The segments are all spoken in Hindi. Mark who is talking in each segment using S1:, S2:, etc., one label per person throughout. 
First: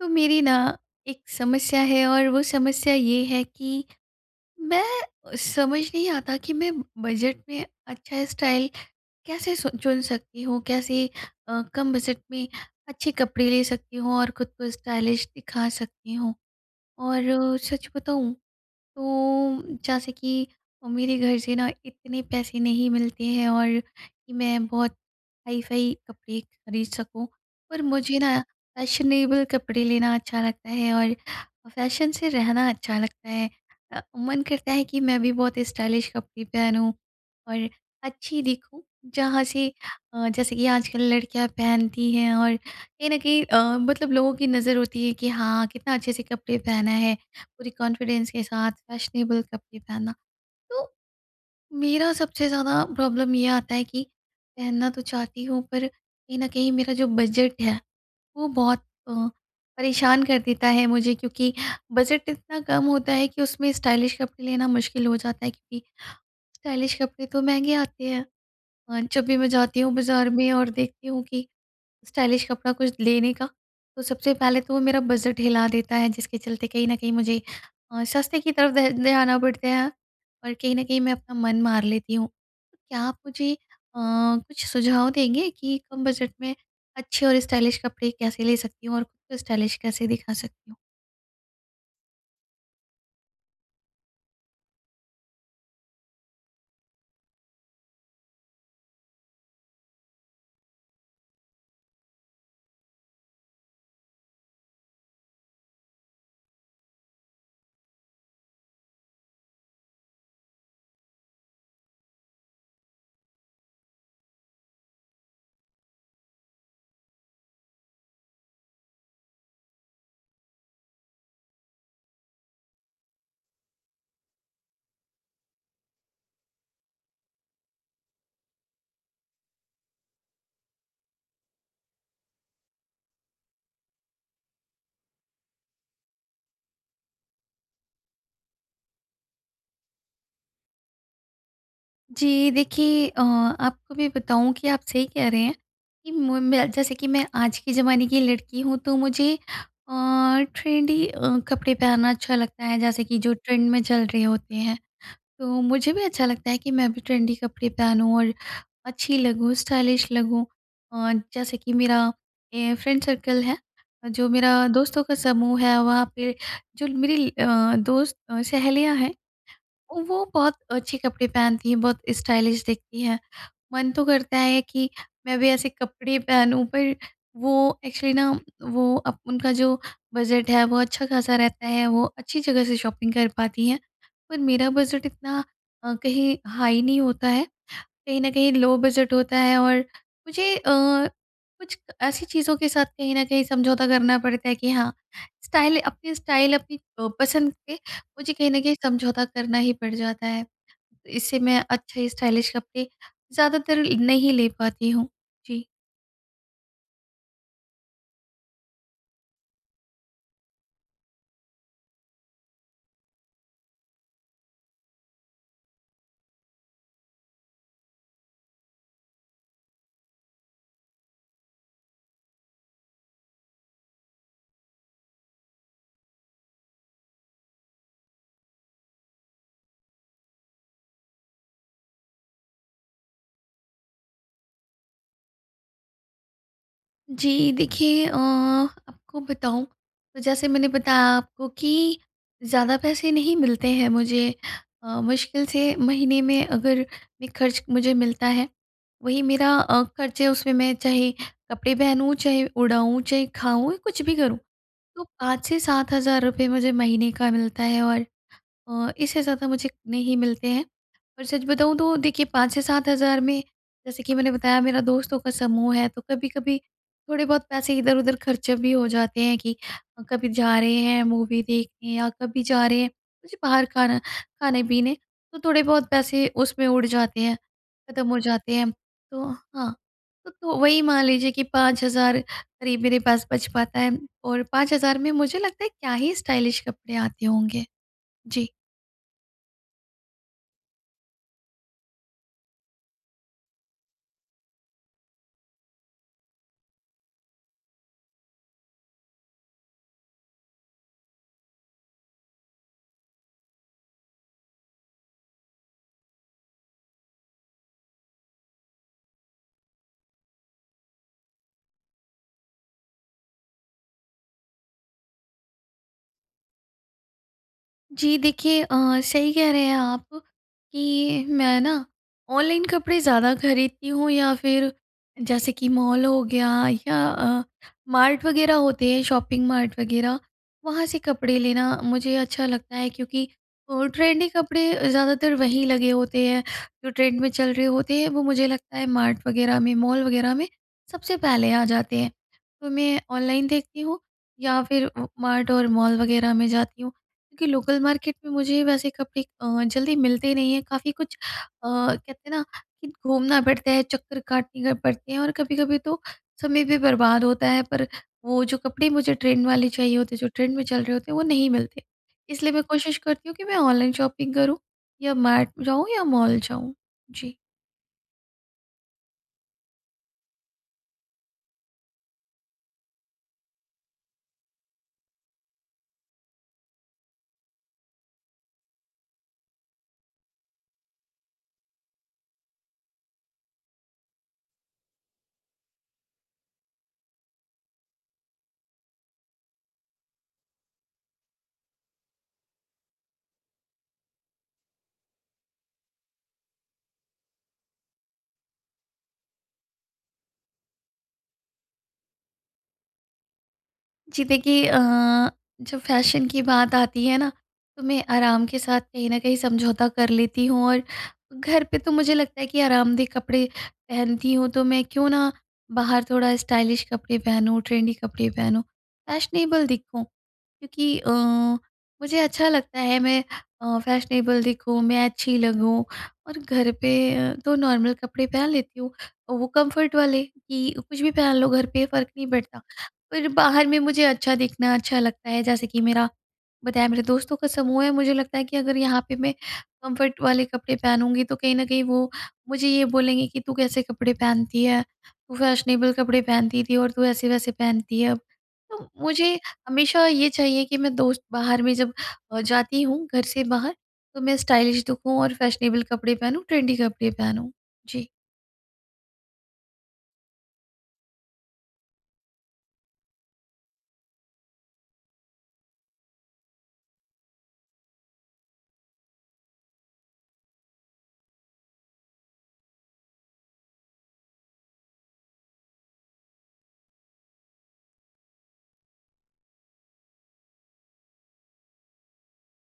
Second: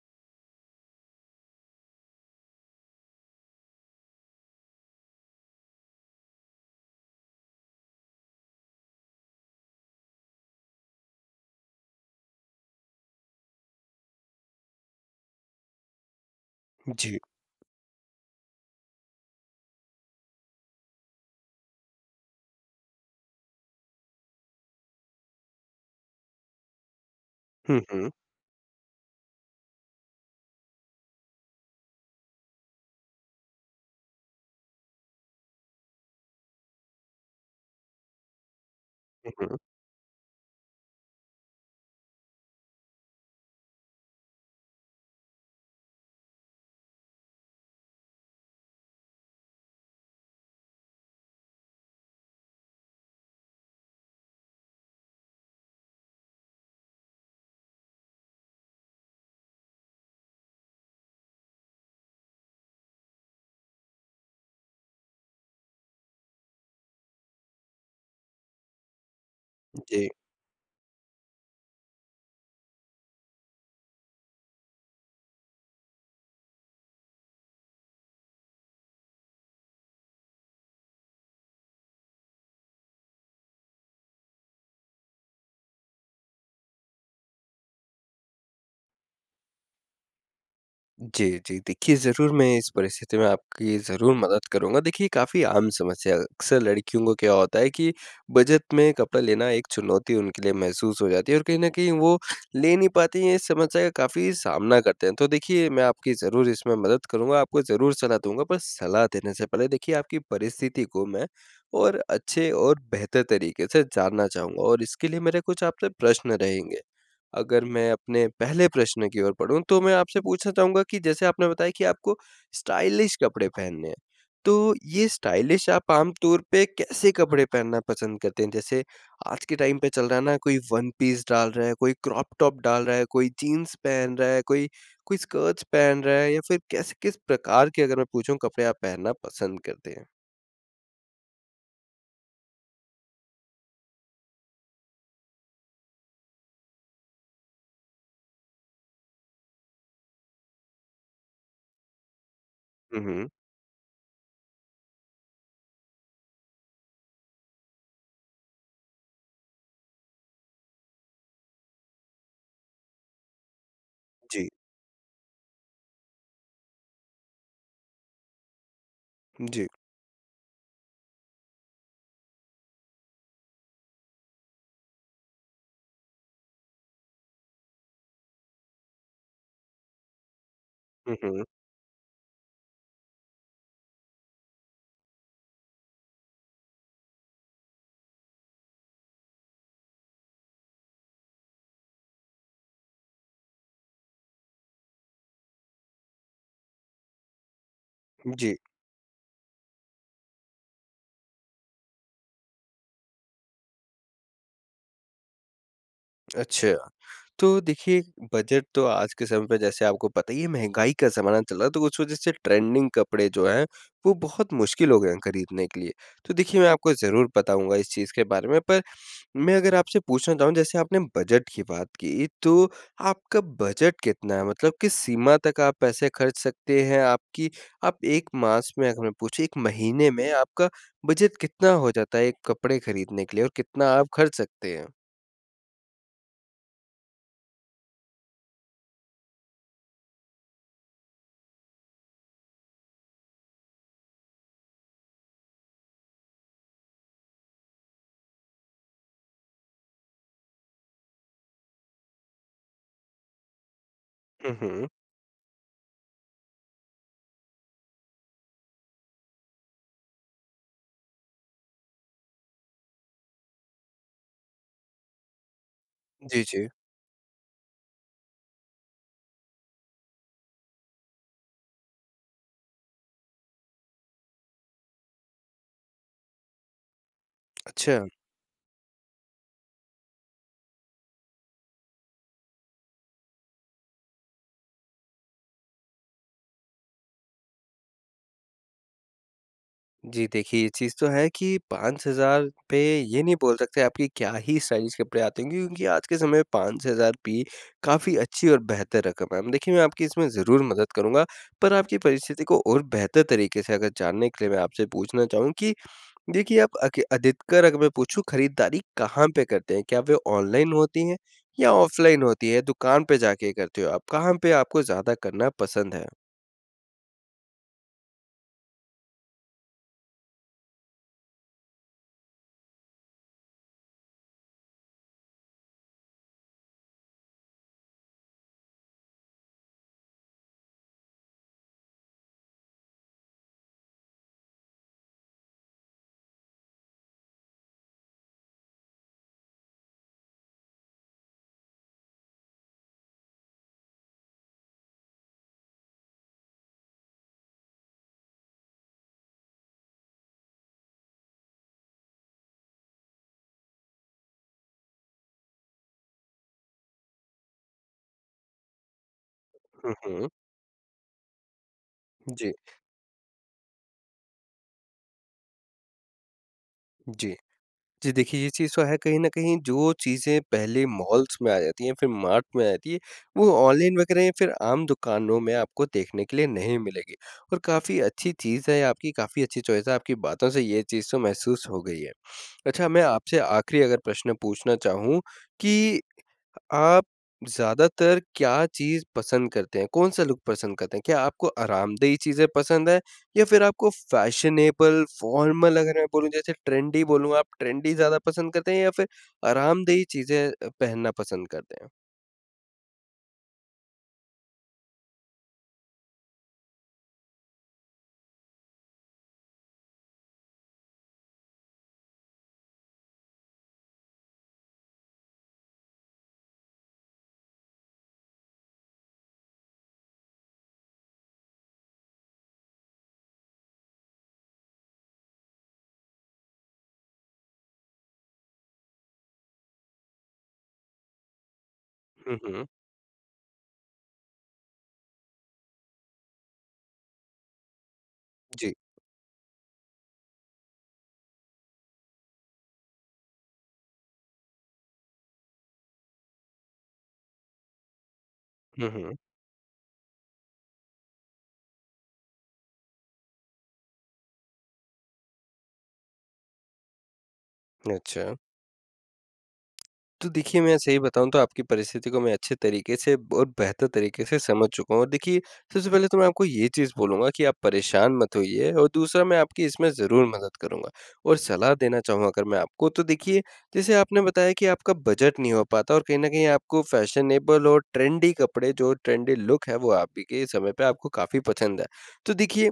S1: तो मेरी न एक समस्या है और वो समस्या ये है कि मैं समझ नहीं आता कि मैं बजट में अच्छा स्टाइल कैसे सु चुन सकती हूँ, कैसे अ, कम बजट में अच्छे कपड़े ले सकती हूँ और खुद को स्टाइलिश दिखा सकती हूँ।
S2: जी।
S1: और सच बताऊँ तो जैसे कि मेरे घर से न इतने पैसे नहीं मिलते हैं और मैं बहुत हाई-फ़ाई कपड़े ख़रीद सकूँ
S2: हुँ,
S1: और
S2: हुँ।
S1: मुझे न फैशनेबल कपड़े लेना अच्छा लगता है और फ़ैशन से रहना अच्छा लगता है। अ, मन करता है कि मैं भी बहुत स्टाइलिश कपड़े पहनूँ और अच्छी दिखूँ।
S2: हुँ,
S1: जहाँ
S2: हुँ।
S1: से अ जैसे कि आजकल लड़कियाँ पहनती हैं और कहीं न कहीं अ, मतलब लोगों की नज़र होती है कि हाँ, कितना अच्छे से कपड़े पहना है, पूरी कॉन्फिडेंस के साथ फ़ैशनेबल कपड़े पहनना। तो मेरा सबसे ज़्यादा प्रॉब्लम ये आता है कि पहनना तो चाहती हूँ पर कहीं न कहीं मेरा जो बजट है वो बहुत अ, परेशान कर देता है मुझे क्योंकि बजट इतना कम होता है कि उसमें स्टाइलिश कपड़े लेना मुश्क़िल हो जाता है क्योंकि स्टाइलिश कपड़े तो महँगे आते हैं। अ, जब भी मैं जाती हूँ
S2: जी।
S1: बाज़ार में और देखती हूँ कि स्टाइलिश कपड़ा कुछ लेने का, तो सबसे पहले तो वो मेरा बजट हिला देता है जिसके चलते कहीं न कहीं मुझे अ, सस्ते की तरफ़ ध ध्यान आ पड़ता है और कहीं न कहीं मैं अपना मन मार लेती हूँ। क्या आप मुझे अ, कुछ सुझाव देंगे कि कम बजट में अच्छे और स्टाइलिश कपड़े कैसे ले सकती हूँ और खुद को स्टाइलिश कैसे दिखा सकती हूँ?
S2: जी, जी। देखिए, ज़रूर मैं इस परिस्थिति में आपकी ज़रूर मदद करूँगा। देखिए काफ़ी आम समस्या, अक्सर लड़कियों का क्या होता है कि बजट में कपड़ा लेना एक चुनौती उनके लिए महसूस हो जाती है और कहीं न कहीं वो ले नहीं पाती हैं इस समस्या का काफ़ी सामना करते हैं। तो देखिए मैं आपकी ज़रूर इसमें मदद करूँगा आपको ज़रूर सलाह दूँगा। पर सलाह देने से पहले देखिए आपकी परिस्थिति को मैं और अच्छे और बेहतर तरीके से जानना चाहूँगा और इसके लिए मेरे कुछ आपसे प्रश्न रहेंगे। अगर मैं अपने पहले प्रश्न की ओर बढ़ूँ तो मैं आपसे पूछना चाहूँगा कि जैसे आपने बताया कि आपको स्टाइलिश कपड़े पहनने हैं, तो ये स्टाइलिश आप आमतौर पे कैसे कपड़े पहनना पसंद करते हैं? जैसे आज के टाइम पे चल रहा है न कोई वन पीस डाल रहा है, कोई क्रॉप टॉप डाल रहा है, कोई जीन्स पहन रहा है, कोई कोई स्कर्ट्स पहन रहा है या फिर कैसे किस प्रकार के अगर मैं पूछूँ कपड़े पहनना पसंद करते हैं?
S1: जी। देखिए, अ, आपको भी बताऊँ कि आप सही कह रहे हैं कि म मैं जैसे कि मैं आज के ज़माने की लड़की हूँ तो मुझे अ, ट्रेंडी अ, कपड़े पहनना अच्छा लगता है
S2: हुँ,
S1: जैसे कि
S2: हुँ।
S1: जो ट्रेंड में चल रहे होते हैं। तो मुझे भी अच्छा लगता है कि मैं भी ट्रेंड कपड़े पहनूँ और अच्छी लगूँ, स्टाइलिश लगूँ। अ, जैसे कि मेरा ए फ्रेंड सर्कल है जो
S2: जी।
S1: मेरा दोस्तों का समूह है वहाँ पे जो मेरी अ, दोस्त सहेलियाँ हैं
S2: जी।
S1: वो बहुत अच्छे कपड़े पहनती हैं बहुत स्टाइलिश दिखती हैं। मन तो करता है कि मैं भी ऐसे कपड़े पहनूँ पर वो एक्चुअली न वो अब उनका जो बजट है वो
S2: हुँ,
S1: अच्छा-खासा
S2: हुँ।
S1: रहता है वो अच्छी जगह से शॉपिंग कर पाती हैं। पर मेरा बजट इतना अ, कहीं हाई नहीं होता है कहीं न कहीं लो बजट होता है और मुझे अ, कुछ ऐसी चीज़ों के साथ कहीं न कहीं समझौता करना पड़ता है कि हाँ, स्टाइल अपनी स्टाइल अपनी अ, पसंद पे मुझे कहीं
S2: जी।
S1: न कहीं समझौता करना ही पड़ जाता है। इससे मैं अच्छे स्टाइलिश कपड़े ज़्यादातर नहीं ले पाती हूँ। जी।
S2: अच्छा। तो देखिए बजट तो आज के समय में जैसे आपको पता ही है महँगाई का जमाना चल रहा है तो उस वजह से ट्रेंडिंग कपड़े जो हैं वो बहुत मुश्किल हो गए हैं खरीदने के लिए। तो देखिए मैं आपको ज़रूर बताऊँगा इस चीज़ के बारे में पर मैं अगर आपसे पूछना चाहूँ जैसे आपने बजट की बात की तो आपका बजट कितना है मतलब किस सीमा तक आप पैसे खर्च सकते हैं आपकी आप 1 मास में अगर मैं पूछे 1 महीने में आपका बजट कितना हो जाता है एक कपड़े खरीदने के लिए और कितना आप खर्च सकते हैं?
S1: जी। देखिए, अ, आपको बताऊँ तो जैसे मैंने बताया आपको कि ज़्यादा पैसे नहीं मिलते हैं मुझे। अ, मुश्किल से महीने में अगर एक खर्च मुझे मिलता है वही मेरा अ, खर्च है उसमें मैं चाहे कपड़े पहनूँ, चाहे उड़ाऊँ, चाहे खाऊँ या कुछ भी करूँ।
S2: हुँ, हुँ।
S1: तो 5 से 7 हजार रुपए मुझे महीने का मिलता है और अ, इससे ज़्यादा मुझे नहीं मिलते हैं। और सच बताऊँ तो देखिए 5 से 7 हजार में जैसे कि मैंने बताया मेरा दोस्तों का समूह है तो
S2: जी,
S1: कभी-कभी
S2: जी।
S1: थोड़े-बहुत पैसे इधर-उधर खर्च भी हो जाते हैं कि कभी जा रहे हैं मूवी देखने या कभी जा रहे हैं मुझे बाहर खाना खाने-पीने तो थोड़े बहुत पैसे उसमें उड़ जाते हैं, ख़त्म
S2: अच्छा।
S1: हो जाते हैं। तो हाँ। त तो वही मान लीजिए कि 5,000 करीब मेरे पास बच पाता है और 5,000 में मुझे लगता है क्या ही स्टाइलिश कपडे आते होंगे? जी।
S2: जी, देखिए ये चीज़ तो है कि 5,000 पे ये नहीं बोल सकते आप कि क्या ही स्टाइलिश कपड़े आते होंगे, क्योंकि आज के समय में 5,000 भी काफ़ी अच्छी और बेहतर रकम हैं। देखिए मैं आपकी इसमें ज़रूर मदद करूँगा, पर आपकी परिस्थिति को और बेहतर तरीके से अगर जानने के लिए मैं आपसे पूछना चाहूँ, कि देखिए आप अक अधिकतर अगर मैं पूछूँ खरीदारी कहाँ पे करते हैं? क्या वे ऑनलाइन होती हैं या ऑफलाइन होती हैं? दुकान पे जा के करते हो आप? कहाँ पे आपको ज़्यादा करना पसंद है?
S1: जी देखिए, अ, सही कह रहे हैं आप, कि मैं ना ऑनलाइन कपड़े ज़्यादा खरीदती हूँ या फिर जैसे कि मॉल हो गया या अ, मार्ट वगैरह होते हैं शॉपिंग मार्ट वगैरह। वहाँ से कपड़े लेना मुझे अच्छा लगता है। क्योंकि अ, ट्रेंडी कपड़े ज़्यादातर वहीं लगे होते हैं जो ट्रेंड में चल रहे होते हैं वो मुझे लगता है मार्ट वगैरह में मॉल वगैरह में सबसे पहले आ जाते हैं। तो मैं ऑनलाइन देखती हूँ या फिर उ मार्ट और मॉल वगैरह में जाती हूँ क्योंकि लोकल मार्केट में मुझे वैसे कपड़े अ, जल्दी मिलते नहीं हैं काफ़ी कुछ अ, कहते हैं ना, कि घूमना पड़ता है, चक्कर काटने पड़ते हैं, और कभी-कभी तो समय भी बर्बाद होता है। पर वो जो कपड़े मुझे ट्रेंड वाले
S2: हुँ,
S1: चाहिए होते जो
S2: हुँ।
S1: ट्रेंड में चल रहे होते हैं, वो नहीं मिलते। इसलिए
S2: जी।
S1: मैं कोशिश करती हूँ, कि मैं ऑनलाइन शॉपिंग करूँ या मार्ट जाऊँ या मॉल जाऊँ। जी।
S2: जी। जी, देखिए ये चीज़ तो है, कहीं न कहीं जो चीज़ें पहले मॉल्स में आ जाती हैं, फिर मार्ट में आ जाती हैं, वो ऑनलाइन वगैरह या फिर आम दुकानों में आपको देखने के लिए नहीं मिलेंगी। और काफ़ी अच्छी चीज़ है, आपकी काफ़ी अच्छी चॉइस है आपकी बातों से ये चीज़ तो महसूस हो गई हैं। अच्छा मैं आपसे आखिरी अगर प्रश्न पूछना चाहूँ, कि आप ज़्यादातर क्या चीज़ पसंद करते हैं? कौन-सा लुक पसंद करते हैं? क्या आपको आरामदेही चीज़ें पसंद हैं? या फिर आपको फैशनेबल, फॉर्मल अगर मैं बोलूँ जैसे ट्रेंडी बोलूँ आप ट्रेंडी ज़्यादा पसंद करते हैं या फिर आरामदेही चीज़ें अ, पहनना पसंद करते हैं?
S1: जी, देखिए अ, जब फैशन की बात आती है न? तो मैं आराम के साथ कहीं न कहीं समझौता कर लेती हूँ और घर पे तो मुझे लगता है कि आरामदेह कपड़े पहनती हूँ, तो मैं क्यों ना बाहर थोड़ा स्टाइलिश कपड़े पहनूँ, ट्रेंडी कपड़े पहनूँ, फैशनेबल दिखूँ। क्योंकि अ, मुझे अच्छा लगता है मैं अ, फैशनेबल दिखूँ, मैं अच्छी लगूँ और घर पे अ, तो नॉर्मल कपड़े पहन लेती हूँ और वो कम्फर्ट वाले की कुछ भी पहन लो घर पे फ़र्क नहीं
S2: हुँ,
S1: पड़ता।
S2: हुँ।
S1: पर बाहर में मुझे अच्छा दिखना अच्छा लगता है जैसे कि मेरा बताया मेरे दोस्तों का समूह है मुझे लगता है कि
S2: जी।
S1: अगर यहाँ पे मैं कम्फर्ट वाले कपड़े पहनूँगी, तो कहीं न कहीं वो मुझे ये बोलेंगे कि तू कैसे कपड़े पहनती है? तू फैशनेबल कपड़े पहनती थी और तू ऐसे-वैसे पहनती है अब। तो
S2: हुँ, हुँ।
S1: मुझे हमेशा ये चाहिए कि मैं दोस्त बाहर में जब अ, जाती हूँ घर से बाहर तो मैं स्टाइलिश दिखूँ और फैशनेबल कपड़े पहनूँ ट्रेंडी कपड़े पहनूँ। जी।
S2: अच्छा। तो देखिए, मैं सही बताऊँ तो आपकी परिस्थिति को मैं अच्छे तरीके से और बेहतर तरीके से समझ चुका हूँ और देखिए सबसे पहले तो मैं आपको ये चीज़ बोलूँगा, कि आप परेशान मत होइए और दूसरा मैं आपकी इसमें ज़रूर मदद करूँगा। और सलाह देना चाहूँ अगर मैं आपको, तो देखिए जैसे आपने बताया कि आपका बजट नहीं हो पाता और कहीं न कहीं आपको फैशनेबल और ट्रेंडी कपड़े जो, ट्रेंडी लूक हैं वो आप ही के समय पे आपको काफ़ी पसंद हैं। देखिए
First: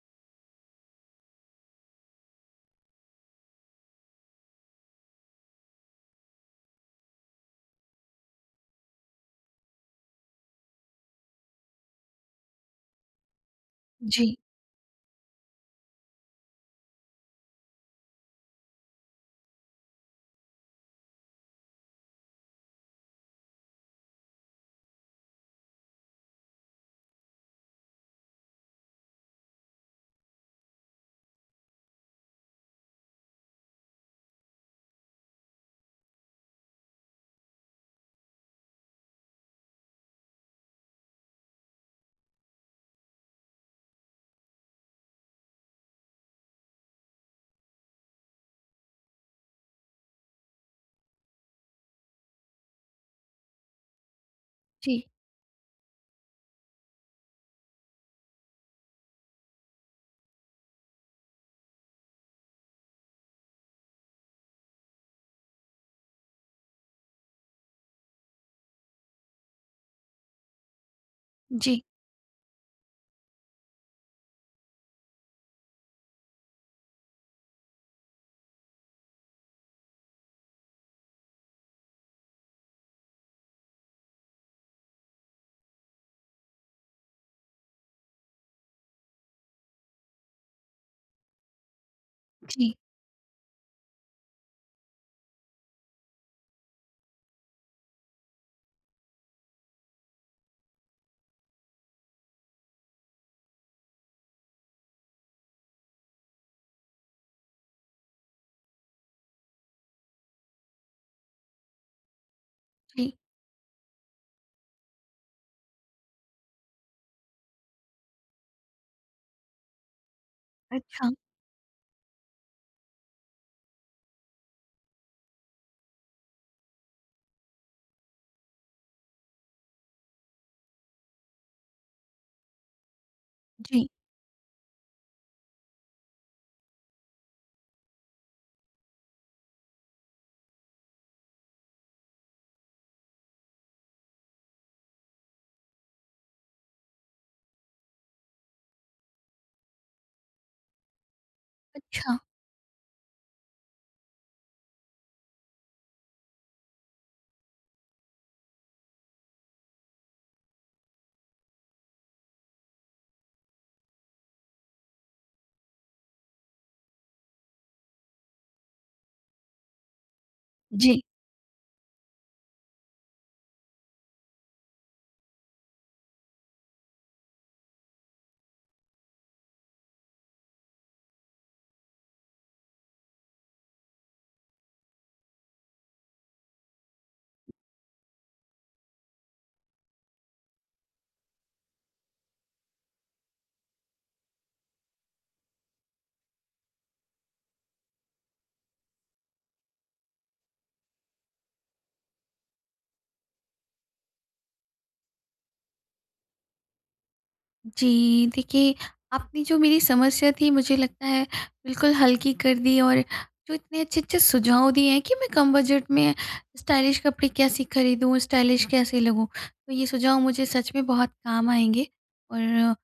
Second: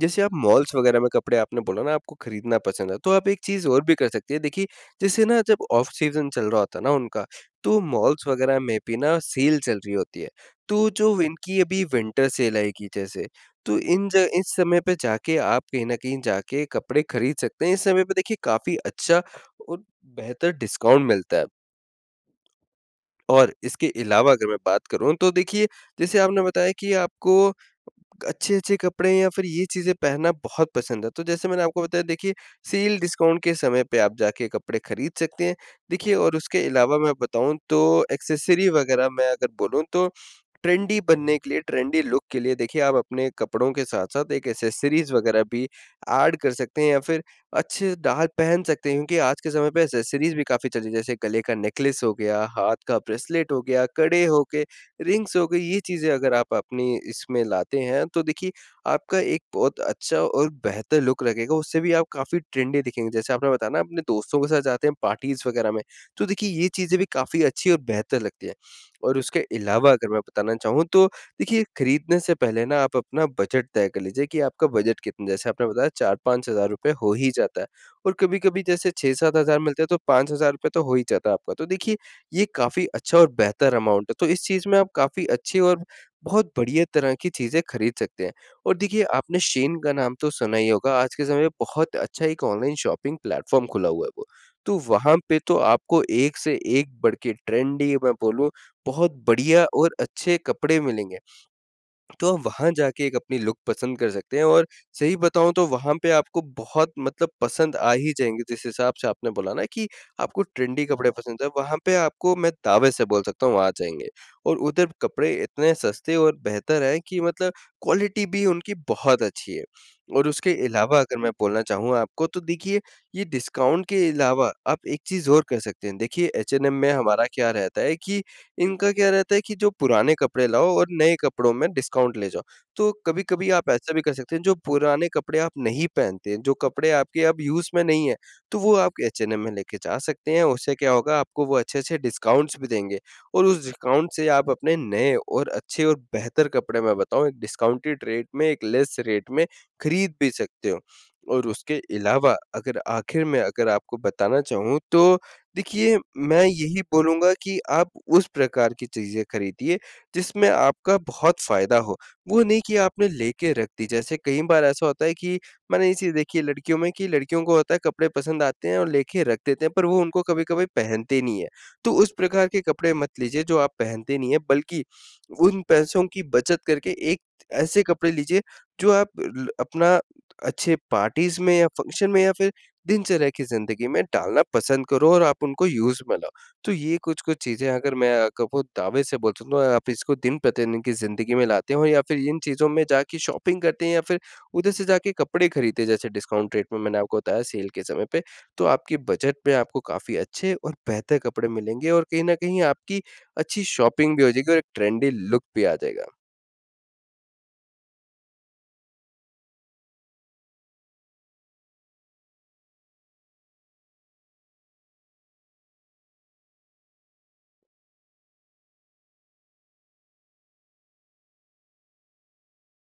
S2: जैसे आप मॉल्स वग़ैरह में कपड़े आपने बोला न आपको खरीदना पसंद है तो आप एक चीज़ और भी कर सकते हैं, देखिए जैसे न जब ऑफ सीजन चल रहा होता है न उनका, तो मॉल्स वग़ैरह में भी न सेल चल रही होती है। तो जो इनकी अभी विंटर सेल आएगी जैसे, तो इन ज
S1: जी।
S2: इस समय पे जाके आप कहीं न कहीं जाके, कपड़े खरीद सकते हैं। इस समय पे देखिए काफ़ी अच्छा और बेहतर डिस्काउंट मिलता है। और इसके अलावा अगर मैं बात करूँ तो देखिए, जैसे आपने बताया कि आपको अच्छे-अच्छे कपड़े या फिर ये चीज़ें पहनना बहुत पसंद है। तो जैसे मैंने आपको बताया देखिए सेल डिस्काउंट के समय पे आप जाके कपड़े खरीद सकते हैं। देखिए और उसके अलावा मैं बताऊँ तो एक्सेसरी वग़ैरह मैं अगर बोलूँ तो ट्रेंडी बनने के लिए ट्रेंडी लुक के लिए देखिए आप अपने कपड़ों के साथ-साथ एक एक्सेसरीज वग़ैरह भी एड कर सकते हैं या फिर अच्छे से डाल पहन सकते हैं क्योंकि आज के समय पे एक्सेसरीज भी काफ़ी चल रही है जैसे गले का नेकलेस हो गया, हाथ का ब्रेसलेट हो गया, कड़े हो गए,
S1: जी।
S2: रिंग्स हो गईं, ये चीज़ें अगर आप अपनी इसमें लाते हैं, तो देखिए आपका एक बहुत अच्छा और बेहतर लुक लगेगा उससे भी आप काफ़ी ट्रेंडी दिखेंगे। जैसे आपने बताया न अपने दोस्तों के साथ जाते हैं पार्टीज़ वग़ैरह में। तो देखिए ये चीज़ें भी काफ़ी अच्छी और बेहतर लगती हैं। और उसके अलावा अगर मैं बताना चाहूँ तो देखिए
S1: जी।
S2: खरीदने से पहले न आप अपना बजट तय कर लीजिए कि, आपका बजट कितना है? जैसे आपने बताया 4-5 हज़ार रुपए हो ही जाता है और कभी-कभी जैसे 6-7 हज़ार मिलते हैं तो ₹5,000 तो हो ही जाता है आपका। तो देखिए ये काफ़ी अच्छा और बेहतर अमाउंट है तो इस चीज में आप काफ़ी अच्छी और बहुत बढिया तरह की चीजें खरीद सकते हैं। और देखिए आपने शेन का नाम तो सुना ही होगा, आज के समय में बहुत अच्छा एक
S1: जी।
S2: ऑनलाइन शॉपिंग प्लेटफॉर्म खुला हुआ है वो। तो वहाँ पे तो आपको एक से एक बढ़के ट्रेंडी मैं बोलूँ बहुत बढ़िया और अच्छे कपड़े मिलेंगे। तो आप वहाँ जाके अपनी लुक पसंद कर सकते हैं और सही बताऊँ, तो वहाँ पे आपको बहुत मतलब पसंद आ ही जाएँगे जिस हिसाब से आपने बोला न कि आपको ट्रेंडी कपड़े पसंद हैं। वहाँ पे आपको, मैं दावे से
S1: जी।
S2: बोल सकता हूँ आ जाएँगे। और उधर कपड़े इतने सस्ते और बेहतर है कि मतलब क्वालिटी भी उनकी बहुत अच्छी है। और उसके अलावा
S1: अच्छा।
S2: अगर मैं बोलना चाहूँ आपको तो देखिए ये डिस्काउंट के अलावा आप एक चीज़ और कर सकते हैं, देखिए एचएनएम में हमारा क्या रहता है कि इनका क्या रहता है कि जो पुराने कपड़े लाओ और नए कपड़ों में डिस्काउंट ले जाओ। तो कभी-कभी आप
S1: जी।
S2: ऐसा भी कर सकते हैं, जो पुराने कपड़े आप नहीं पहनते जो कपड़े आपके अब यूज़ में नहीं हैं तो वो आप एचएनएम में लेके जा सकते हैं उससे क्या होगा आपको वो अच्छे-अच्छे डिस्काउंट्स भी देंगे। और उस डिस्काउंट से आप अपने नए और अच्छे और बेहतर कपड़े मैं बताऊँ एक डिस्काउंटेड रेट में एक लेस रेट में खरीद भी सकते हो। और उसके
S1: अच्छा।
S2: अलावा अगर आखिर में, अगर आपको बताना चाहूँ तो देखिए मैं यही बोलूँगा कि आप उस प्रकार की चीज़ें खरीदिए जिसमें आपका बहुत फ़ायदा हो, वो नहीं कि आपने लेके रख दी। जैसे कई बार ऐसा होता है कि मैंने ये चीज़ देखी है लड़कियों में कि लड़कियों को होता है कपड़े पसंद आते हैं और लेके रख देते हैं पर वो उनको कभी-कभी
S1: जी।
S2: पहनते नहीं है। तो उस प्रकार के कपड़े मत लीजिए जो आप पहनते नहीं हैं, बल्कि उन पैसों की बचत करके एक ऐसे कपड़े लीजिए जो आप अ ल अपना अच्छे पार्टीज में या फंक्शन में या फिर दिनचर्या की ज़िंदगी में डालना पसंद करो और आप उनको यूज़ में लाओ। तो ये कुछ-कुछ चीज़ें अगर मैं आपको दावे से बोल सकता हूँ आप इसको दिन-प्रतिदिन की ज़िंदगी में लाते हो या फिर इन चीज़ों में जाके शॉपिंग करते हैं या फिर उधर से जाके कपड़े खरीदते हैं जैसे डिस्काउंट रेट में मैंने आपको बताया सेल के समय पे तो आपके बजट में आपको काफ़ी अच्छे और बेहतर कपड़े मिलेंगे और कहीं न कहीं आपकी अच्छी शॉपिंग भी हो जाएगी और एक ट्रेंडी लूक भी आ जाएगा।
S1: जी देखिए, आपने जो मेरी समस्या थी मुझे लगता है बिल्कुल हल्की कर दी और जो इतने अच्छे-अच्छे सुझाव दिए हैं कि मैं कम बजट में स्टाइलिश कपड़े कैसी खरीदूँ स्टाइलिश कैसे लगूँ। तो ये सुझाव मुझे सच में बहुत काम आएँगे। और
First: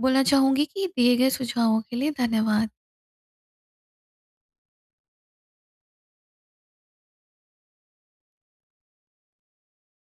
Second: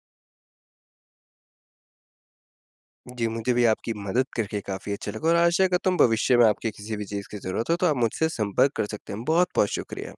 S1: बोलना चाहूँगी कि दिए गए सुझावों के लिए धन्यवाद।
S2: जी, मुझे भी आपकी मदद करके काफ़ी अच्छा लगा और आशा करता हूँ, भविष्य में आपकी किसी भी चीज़ की ज़रूरत हो, तो आप मुझसे संपर्क कर सकते हैं। बहुत-बहुत शुक्रिया।